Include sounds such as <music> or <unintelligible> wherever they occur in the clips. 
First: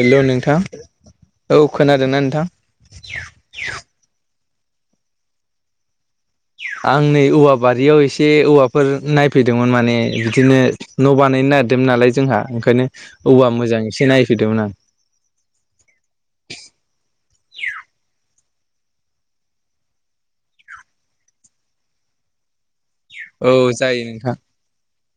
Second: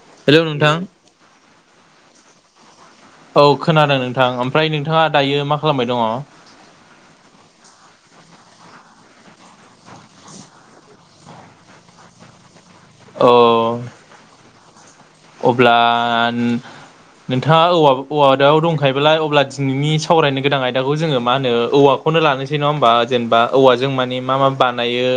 Hello नोंथां औ खोनादोंना नोंथां? औ खोनादों नोंथां ओमफ्राय नोंथांङा दायो मा खालामबाय दंङ? आं नै औवा बारियाव एसे औवाफोर नायफैदोंमोन माने बिदिनो न' बा नायनो नागेरदोंमोन नालाय जोंहा ओंखायनो औवा मोजां एसे नायफैदोंमोन आं अब्ला नोंथांङा औवा औवा दायाव दंखायोबालाय अब्ला दिनैनि सावरायनो गोनां आयदाखौ जोंङो मा होनो औवा खौनो लानोसै नंङा होमबा? जेनेबा औ औवाजों जायो माने नोंथां मा मा बानायो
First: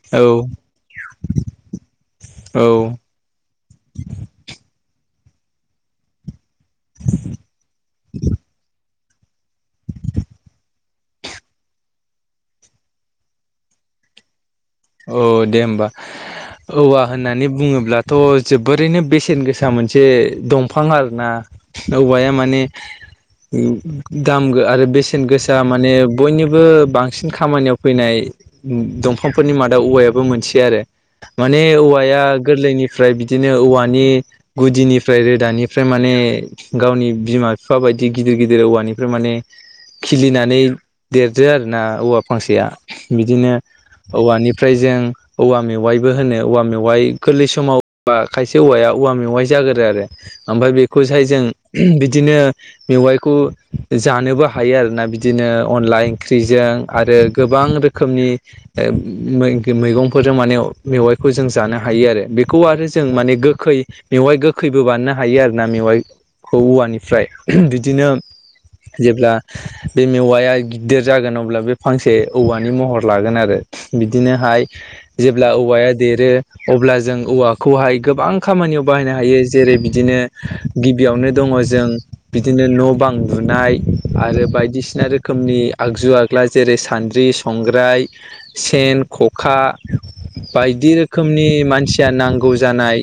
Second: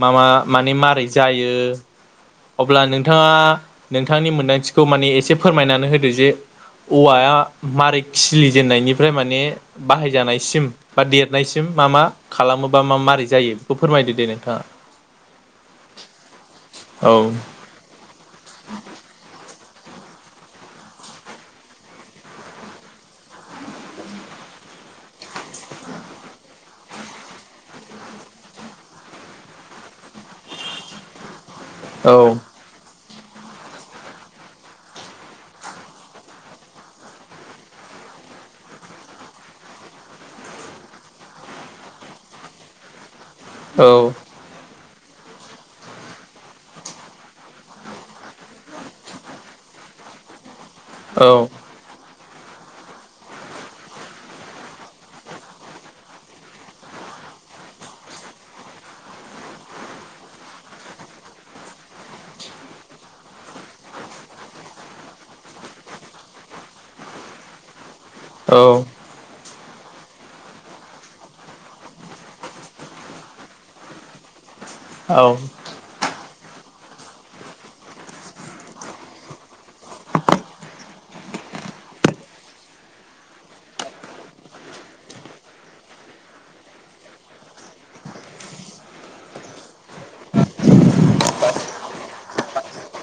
मा औ मा माने मारै जायो औ अब्ला नोंथांङा नोंथ नेकसखौ माने एसे फोरमायनानै होदो जे औवाया मारै खिलिजेननायनि ओमफ्राय माने बाहायजानायसिम बा देरनायसिम मा मा खालामो बा मा मारै जायो बेखौ फोरमाय दो दे नोंथांङा औ दे होमबा औवा औ होननानै बुंङोब्लाथ' जोबोरैनो बेसे सेन गोसा मोनसे दंफां आरो ना औवाया माने उम दाम गो आरो बेसेन गोसा दामाने बयनिबो बांसिन खामानियाव फैनाय दंफां फोरनि मादाव औवायाबो मोनसे आरो माने औ औवाया गोरलैनि फ्राय बिदिनो औवानि गुदिनिफ्राय रोदानिफ्राय माने गावनि बिमा बिफा बाय दि गिदिर गिदिर औवानिफ्राय माने। खिलिनानै देरदो आरोना औवा फांसेया बिदिनो। औवानिफ्राय जों औवा मेवाइबो होनो औवा मेवाइ गोरलै समाव खायसे औवाया औवा मे वाय जाग्रोआ आरो ओमफ्राय औ बेखौसाय जों बि बिदिनो मेवाइखौ जानोबो हायो आरोना बिदिनो अनला ओंख्रिजों आरो गोबां रोखोमनि मैगंफोरजों माने मेवाइखौ जों जानो हायो आरो बेखौ आरो जों माने गोखै मेवाइ गोखैबो बानायनो हायो आरोना मेवाइखौ औवानिफ्राय बि दिनो औ जेब्ला बे मेवाया गिदिर जागोन अब्ला बे फांसे औवानि महर लागोन आरो बिदिनोहाय औ जेब्ला औवाया देरो अब्ला जों औवाखौहाय गोबां खामानियाव बाहायनो हायो जेरै बिदिनो गिबियावनो दं ङ जों बिदिनो न' बां लुनाय आरो बायदिसिना रोखोमनि आगजु आगला जेरै सानद्रि संग्राय सेन ख'खा बायदि रोखोमनि मानसिया नांगौ जानाय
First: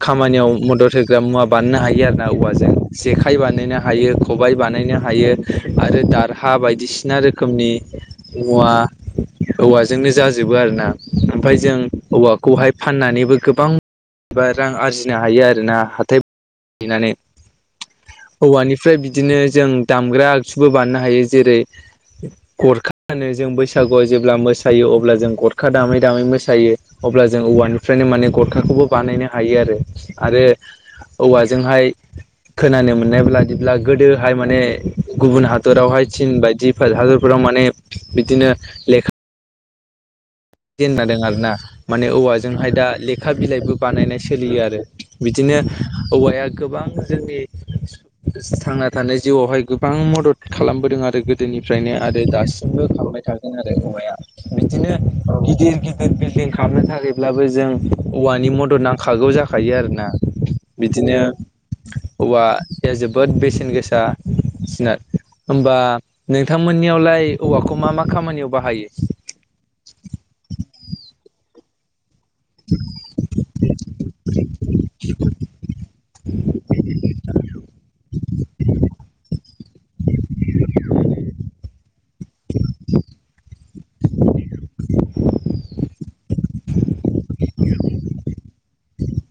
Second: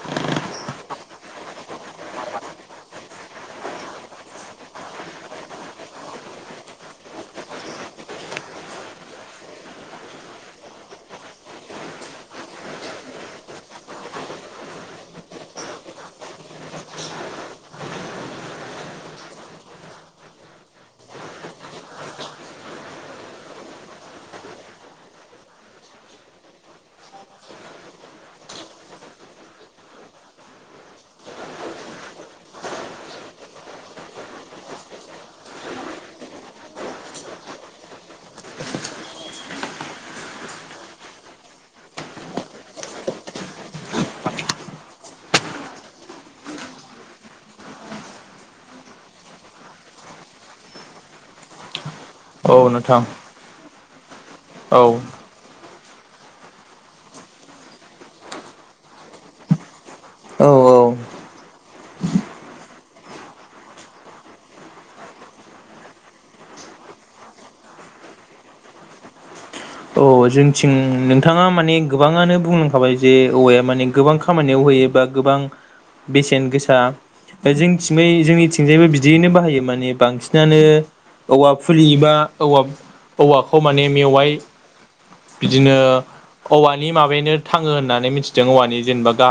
खामानियाव मदद होग्रा मुवा बानायनो हायो आरो ना औवाजों जेखाइ बानायनो हायो खबाइ बानायनो हायो आ रो दारहा बायदिसिना रोखोमनि मुवा <unintelligible> औवाजोंनो जाजोबो आरो ना ओमफ्राय जों औवाखौहाय फाननानैबो गोबां एबा रां आरजिनो हायो आरोना हाथाय नानै औवानिफ्राय बिदिनो जों दामग्रा आगजुबो बानायनो हायो जेरै गरखाहोनो जों बैसाग बैसागुआव जेब्ला मोसायो अब्ला जों गरखा दामै दामै मोसायो अब्ला जों औवानिफ्रायनो माने गरखाखौ बो बानायनो हायो आरो आरो औवाजोंहाय खोनानो मोननाय ब्ला बादिब्ला गोदोहाय माने गुबुन हादरावहाय चिन बायदि फोर हादरफोराव माने बिदिनो लेखा जेंना दं आरोना माने औवाजोंहाय दा लेखा बिलाइबो बानायनाय सोलियो आरो बिदिनो औवाया गोबां जोंनि थांना थानाय जिउआवहाय गोबां मदद खालामबोदों आरो गोदोनिफ्रायनो आरो औ दासिमबो नोंथां खालामबाय थागोन आरो औवाया औ बिदिनो गिदिर गिदिर बिल्डिं खालामनो थाखायब्लाबो जों औवानि मदद नांखागौ जाखागौ‌ जाखायो आरो ना। औ बिदिनो औवा या जोबोद बेसेन गोसा इसना होमबा नोंथांमोननियावलाय औवाखौ मा मा खामानियाव बाहायो औ जोंथिं नोंथाङा माने गोबां गोबाङानो बुंलांखाबाय जे औवाया माने गोबां खामानियाव होयो बा गोबां बेसेन गोसा जोंनिथिं जोंनिथिंजायबो बिदियैनो बाहायो माने बांसिनानो औवा फुलि इबा औवा औवाखौ माने मेवाइ बिदिनो औवानि माबायानो थाङो होननानै मिथिदों औवानि जेनेबा गा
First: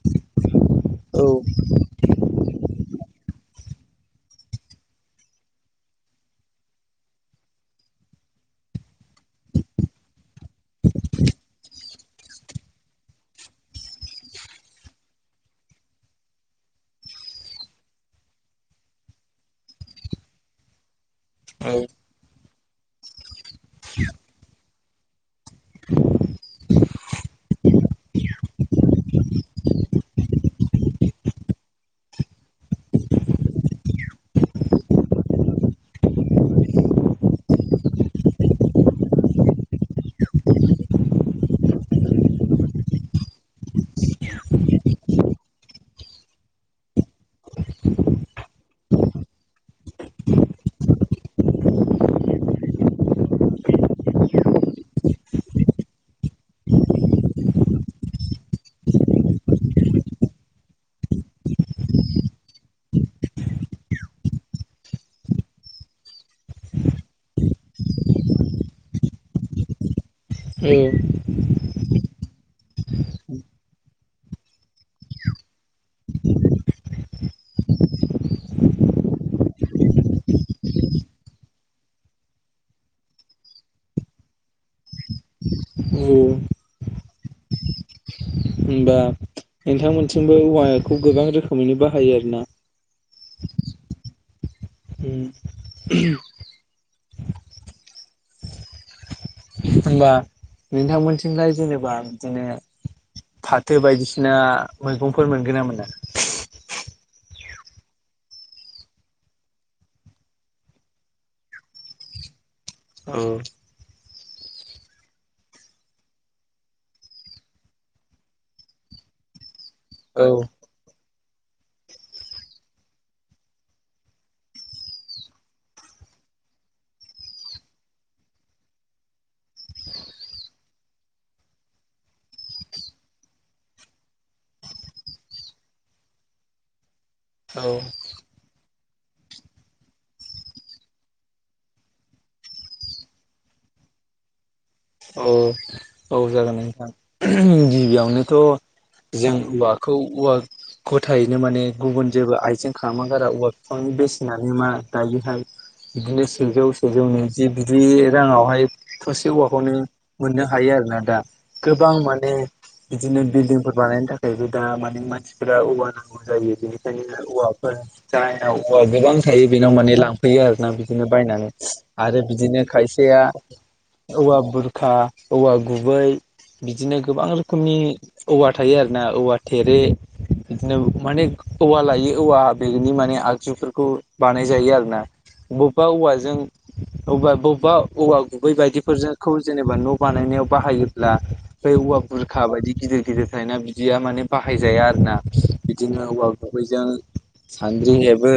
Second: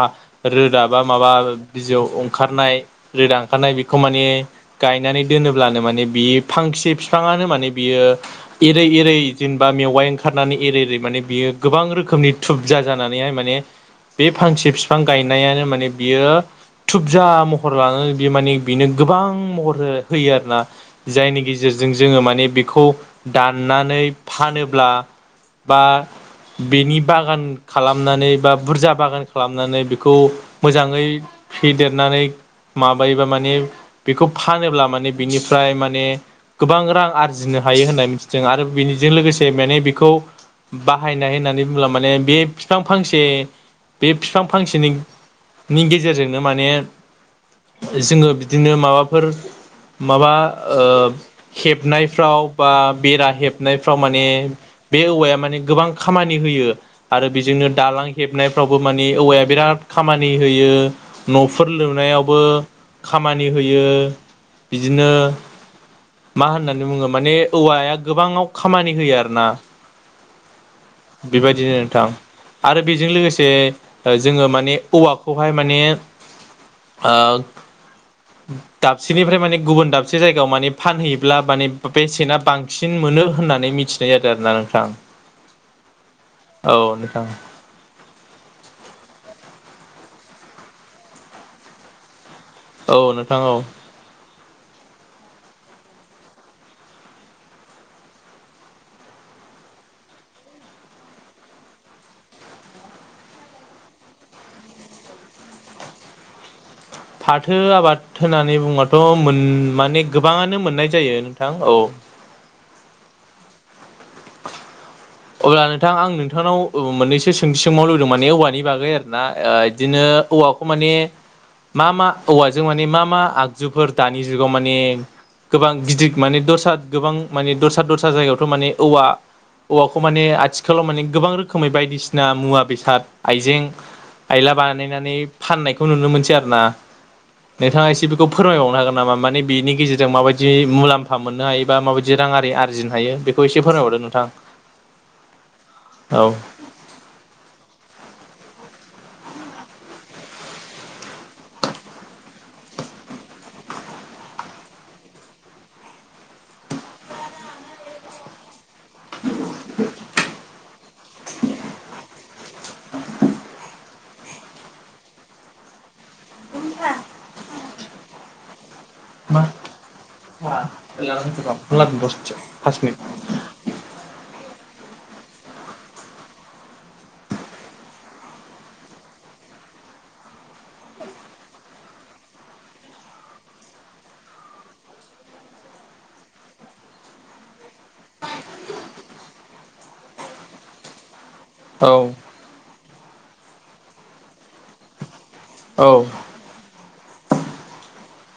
रोदाब मा औ माबा बिजौ ओंखारनाय रोदा ओंखारनाय बेखौ माने गायनानै दोनोब्लानो माने बियो फांसे फिफांआ मानो माने बियो एरै एरै जेनेबा मेवाइ ओंखारनानै एरै एरै माने बियो गोबां रोखोम रोखोमनि थुबजा जानानैहाय माने बे फांसे फिफां गायनायानो माने बियो थुबजा महर लानानै बे माने बिनो गोबां महर होय होयो आरोना जायनि गेजेरजों औ जोङो माने बेखौ दाननानै फानोब्ला बा बेनि बागान खालामनानै बा बुरजा बागान खालामनानै बेखौ मोजाङै फेदेरनानै माबायोबा माने बेखौ फानोब्ला माने बिनिफ्राय माने गोबां रां आरजिनो हायो होननाय मिथिदों आरो बेनिजों लोगोसे मेनेबिख खौ‌ बाहायनाय होननानै बुंबला माने बे फिफां फांसे बे फिफां फांसेनिनि गेजेरजोंनो माने जोङो बिदिनो माबाफोर माबा ओ हेबनायफ्राव बा बेरा हेबनायफ्राव माने बे औवाया माने गोबां खामानि होयो आरो बेजोंनो दालां हेबनायफ्रावबो माने औवाया बिराद खामानि होयो नफोर लुनायावबो खामानि होयो। बिदिनो मा होननानै बुङो माने औवाया गोबाङाव खामानि होयो आरो ना? उम। नोंथां आरो बेजों लोगोसे जोङो माने औवाखौहाय माने ओ दाबसेनिफ्राय माने गुबुन दाबसे जायगायाव माने फानहैयोब्ला माने बेसेना बांसिन मोनो होननानै मिथिनाय जादो आरोना नोंथां। उम। औ नोंथां। होनबा नोंथांमोनथिंबो औवाखौ गोबां रोखोमैनो बाहायो आरो ना? औ नोंथां औ। <inaudible> <inaudible> हैबा नोंथांमोनथिंलाय जेनेबा बिदिनो फाथो बायदिसिना मैगंफोर मोनगोन ना मोना? फाथो आबाद होननानै बुङाथ‌ मोन माने गोबाङानो मोननाय जायो नोंथां औ <inaudible> ओ। अब्ला नोंथां आं नोंथांनाव ओब मोननैसो सोंथि सोंबावनोलुदों माने औवानि बागै आर ना ओइद दिनो औ औवाखौ माने मा मा औवाजों माने मा मा आगजुफोर दानि जुगाव माने गोबां गिदिग माने दस्रा गोबां माने दस्रा दस्रा जायगायावथ' माने औवा औवाखौ माने आथिखालाव माने गोबां रोखोमै बायदिसिना मुवा बेसाद आइजें आइला बानायनानै फाननायखौ नुनो मोनसै आरो ना औ नोंथाङा एसे बेखौ फोरमायबावनो हागोन नामा माने बिनि गेजेरजों माबायदि मुलाम्फा मोननो हायो बा माबायदि रांआरि आरजिनो हायो बेखौ एसे फोरमायबावदो गोन‌ नोंथां। औ औ जागोन नोंथां। गिबियावनोथ' जों औवाखौ औवा खथायैनो माने गुबुन जेबो आइजें खामा गारा औवा बिफांनि बेसेनानो मा दायोहाय‌ बिदिनो सेजौ सेजौ नैजि बिदि राङावहाय थसे औवाखौनो मोननो हायो आरोना दा। गोबां माने बिदिनो बिल्डिंफोर बानायनो थाखायबो दा माने मानसिफोरा औव नां गौ जायो बेनिखायनो औवाफोर दाइन औवा गोबां थायो बेनाव माने लांफैयो औ औ आरोना बिदिनो बायनानै आरो बिदिनो खायसेया औवा बुरखा औवा गुबै बिदिनो गोबां रोखोमनि औवा थायो आरो ना औवा थेरे। बिदिनो माने औवा लायि औवा बेनि माने आगजुफोरखौ बानाय जायो आरो ना। बबबा औवाजों अबबा बबबा औवा गुबै बायदिफोरजोंखौ जेनेबा न' बानायनायाव बाहायोब्ला फोय औवा बुरखा बायदि गिदिर गिदिर थायोना बिदिया माने बाहायजाया आरो ना। बिदिनो औवा गुबैजों सान्द्रि हेबो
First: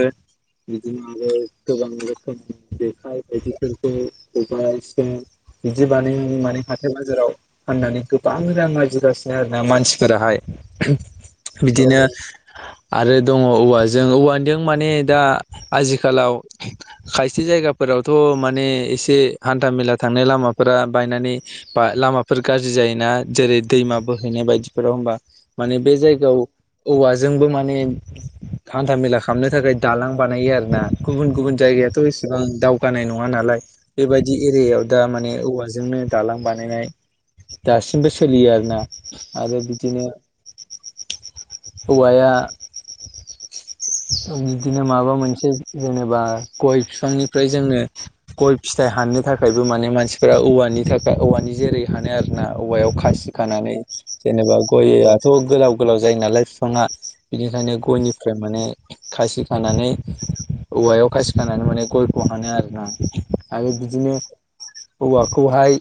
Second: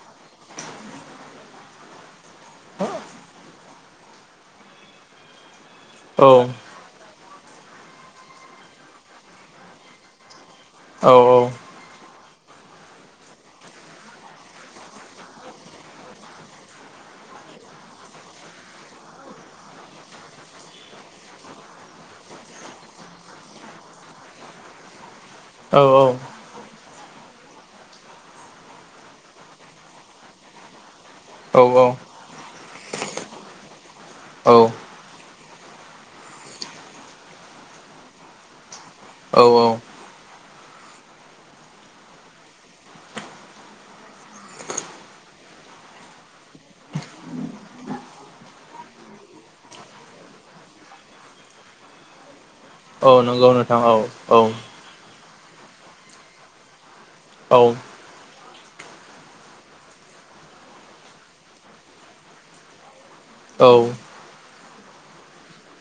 बिदिनो आरो गोबां रोखोमनि जेखाय बायदि फोरखौ जेखाइ सेन बिदि औ बानायोमोन माने खाथे बाजाराव फाननानै गोबां रां आरजिगासिनो आरोना मानसिफोराहाय। औ बिदिनो आरो दङ औवाजों औवादों माने दा आजिखालाव खायसे जायगाफोरावथ' माने एसे हान्था मेला थांनाय लामाफोरा बायनानै बा लामाफोर गाज्रि जायोना जेरै दैमा बोहैनाय बायदिफोराव होमबा। औ माने बे जायगाव। औवाजोंबो माने हान्था मेला खामनो थाखाय दालां बानायो आरो ना। गुबुन गुबुन जायगायाथ' एसेबां दावगानाय नङा नालाय बेबायदि औ एरियायाव। थारमाने औवाजोंनो दालां बानायनाय दासिमबो सोलियो आरो ना। औ आरो बिदिनो हौवाया बिदिनो माबा मोनसे जेनेबा गय बिफांनिफ्राय जोंङो गय फिथाइ हाननो थाखायबो माने मानसिफोरा औवानि थाखाय औवानि जेरै हानो आरो। ना औवायाव औ खासि नंगौ खानानै नोंथां औ औ जेनेबा गया थ' गोलाव गोलाव जायो नालाय बिफाङा औ बिनिखायनो गयनिफ्राय माने खासि खानानै औवायाव खासि खानानै माने गयखौ हानो आरो ना। आरो बिदिनो। औवाखौहाय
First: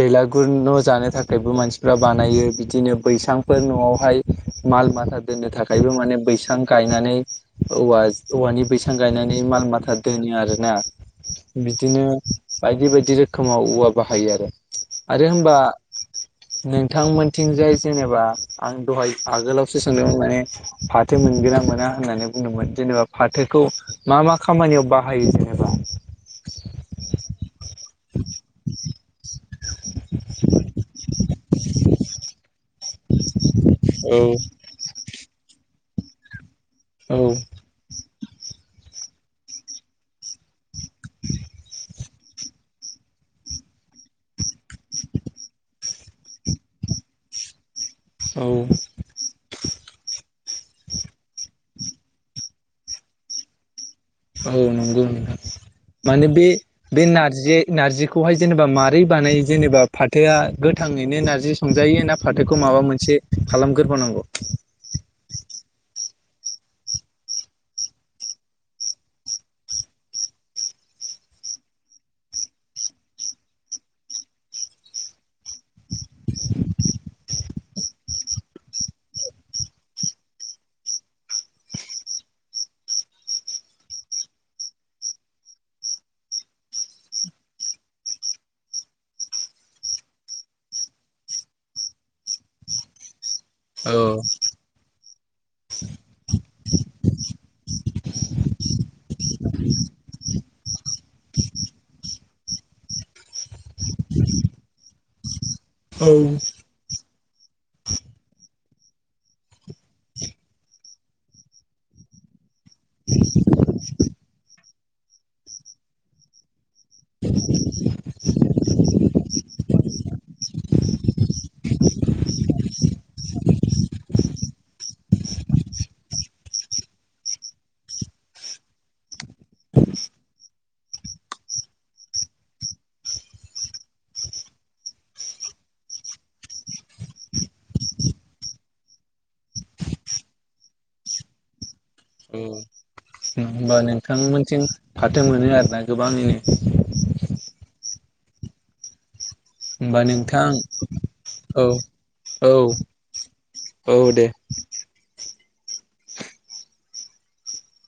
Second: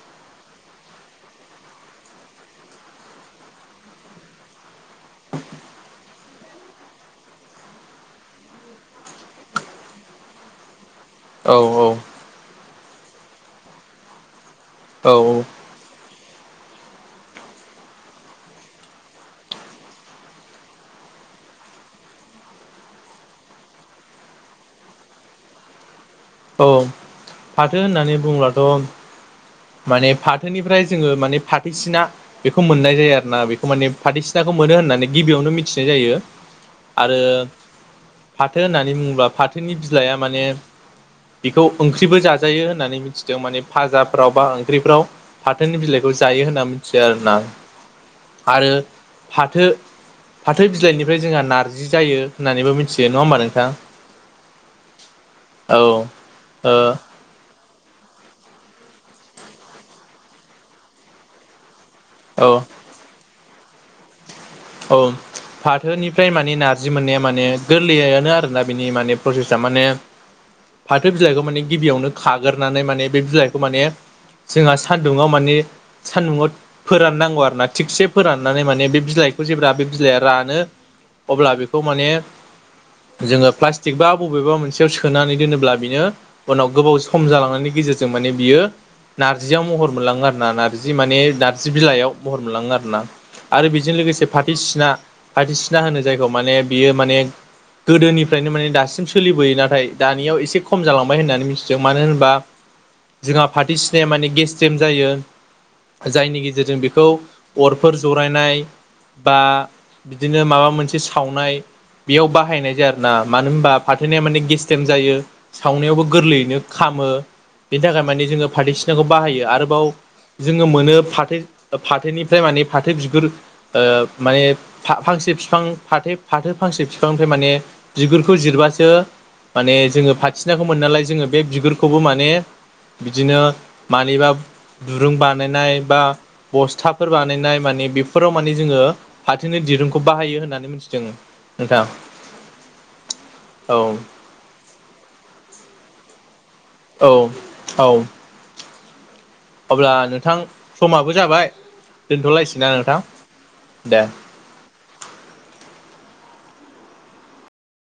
बेलागुर न' जानो थाखायबो मानसिफ्रा बानायो बिदिनो बै बैसांफोर न'आवहाय माल माथा दोननो थाखायबो माने बैसां गायनानै औवा औवानि बैसां गायनानै माल माथा दोनो आरो ना। औ बिदिनो बायदि बायदि रोखोमाव औवा बाहायो आरो। आरोे होनबा नोंथांमोनथिंजाय जेनेबा आं दहाय आगोलावसो सोंदोंमोन माने फाथोमोन गोना मोना होननानै बुंदोंमोन जेनेबा फाथोखौ मा मा खामानियाव बाहायो जेनेबा? औ फाथो होननानै बुंब्लाथ'। जे आरो ना बेखौ माने औ फाथोसिनाखौ मोनो होननानै गिबियावनो मिथिनाय जायो। औ आरो फाथो होननानै मुङोब्ला फाथोनि बिलाइआ माने। बेखौ ओंख्रिबो जाजायो होननानै मिथिदों माने फाजाब फ्राव बा ओंख्रिफ्राव फाथोनि बिलाइखौ जायो होनना मिथियो आरो ना औ आरो फाथो फाथो बिलाइनिफ्राय जोंहा नारजि जायो होननानैबो मिथियो नङा होमबा नोंथां। औ नंगौ नंगौ औ माने बे ओ बे नारजि नारजिखौहाय जेनेबा मारोरै बानायो जेनेबा फाथोआ गोथाङैनो नारजि संजायो ना औ फाथोखौ माबा मोनसे खालामगोरोबावनांगौ। औ फाथोनिफ्राय माने नारजि मोननाया माने गोरलैयानो आरोना बिनि माने प्रसेसा। माने फाथो बिलाइखौ माने गिबियावनो खाग्रोनानै माने बे बिलाइखौ माने जोंहा सान्दुङाव माने सान्दुंङाव फोराननांगौ आरोना थिगसे फोराननानै माने बे बिलाइ जेब्ला बे बिलाइआ रानो अब्ला बेखौ माने जोंङो प्लास्टिक बा बबेबा मोनसेयाव सोनानै दोनोब्ला बिनो उनाव गोबाव सम जालांनानै गेजेरजों माने बियो नार्जियाव महर मोनलाङो आरो ना नार्जि माने नार्जि बिलाइयाव महर मोनलाङो आरो ना। आरो बेजों औ लोगोसे फाथो सिना फाथो सिना होनो जायखौ माने बियो माने गोदोनिफ्रायनो माने दासिम सोलिबोयो नाथाय दानियाव एसे खम जालांबाय होननानै मिथिदों मानो होनबा जोंहा फाथो सिनाया माने गेस्ट्रेम जायो औ जायनि गेजेरजों बेखौ अरफोर जरायनाय बा बिदिनो माबा मोनसे सावनाय बेयाव बाहायनाय बिदि आरोना मानो होनबा फाथैनाया मे गेसरेम जायो सावनायावबो गोरलैनो खामो बेनि थाखाय मानि जोंङो फाथै सिनाखौ बाहायो आरोबाव जोंङो मोनो फाथो फाथोनिफ्राय माने फाथो बिगुर ओ माने फांसे बिफां फाथो फाथो फांसे बिफांनिफ्राय माने बिगुरखौ जिरबासो माने जोंङो फाथिनाखौ मोनो नालाय जोंङो बे बिगुरखौबो माने बिदिनो मानिबा दुरुं बानायनाय बा बस्थाफोर बानायनाय मानि बेफोराव माने जोंङो फाथोनि दिरुंखौ बाहायो होननानै मोनथिदों नोंथां। होनबा औ नोंथांमोनसिम फाथो मोनो आरोना गोबाङैनो? औ औ अब्ला नोंथां समाबो जाबाय औ औ दोनथलायसै ना नोंथां? औ दे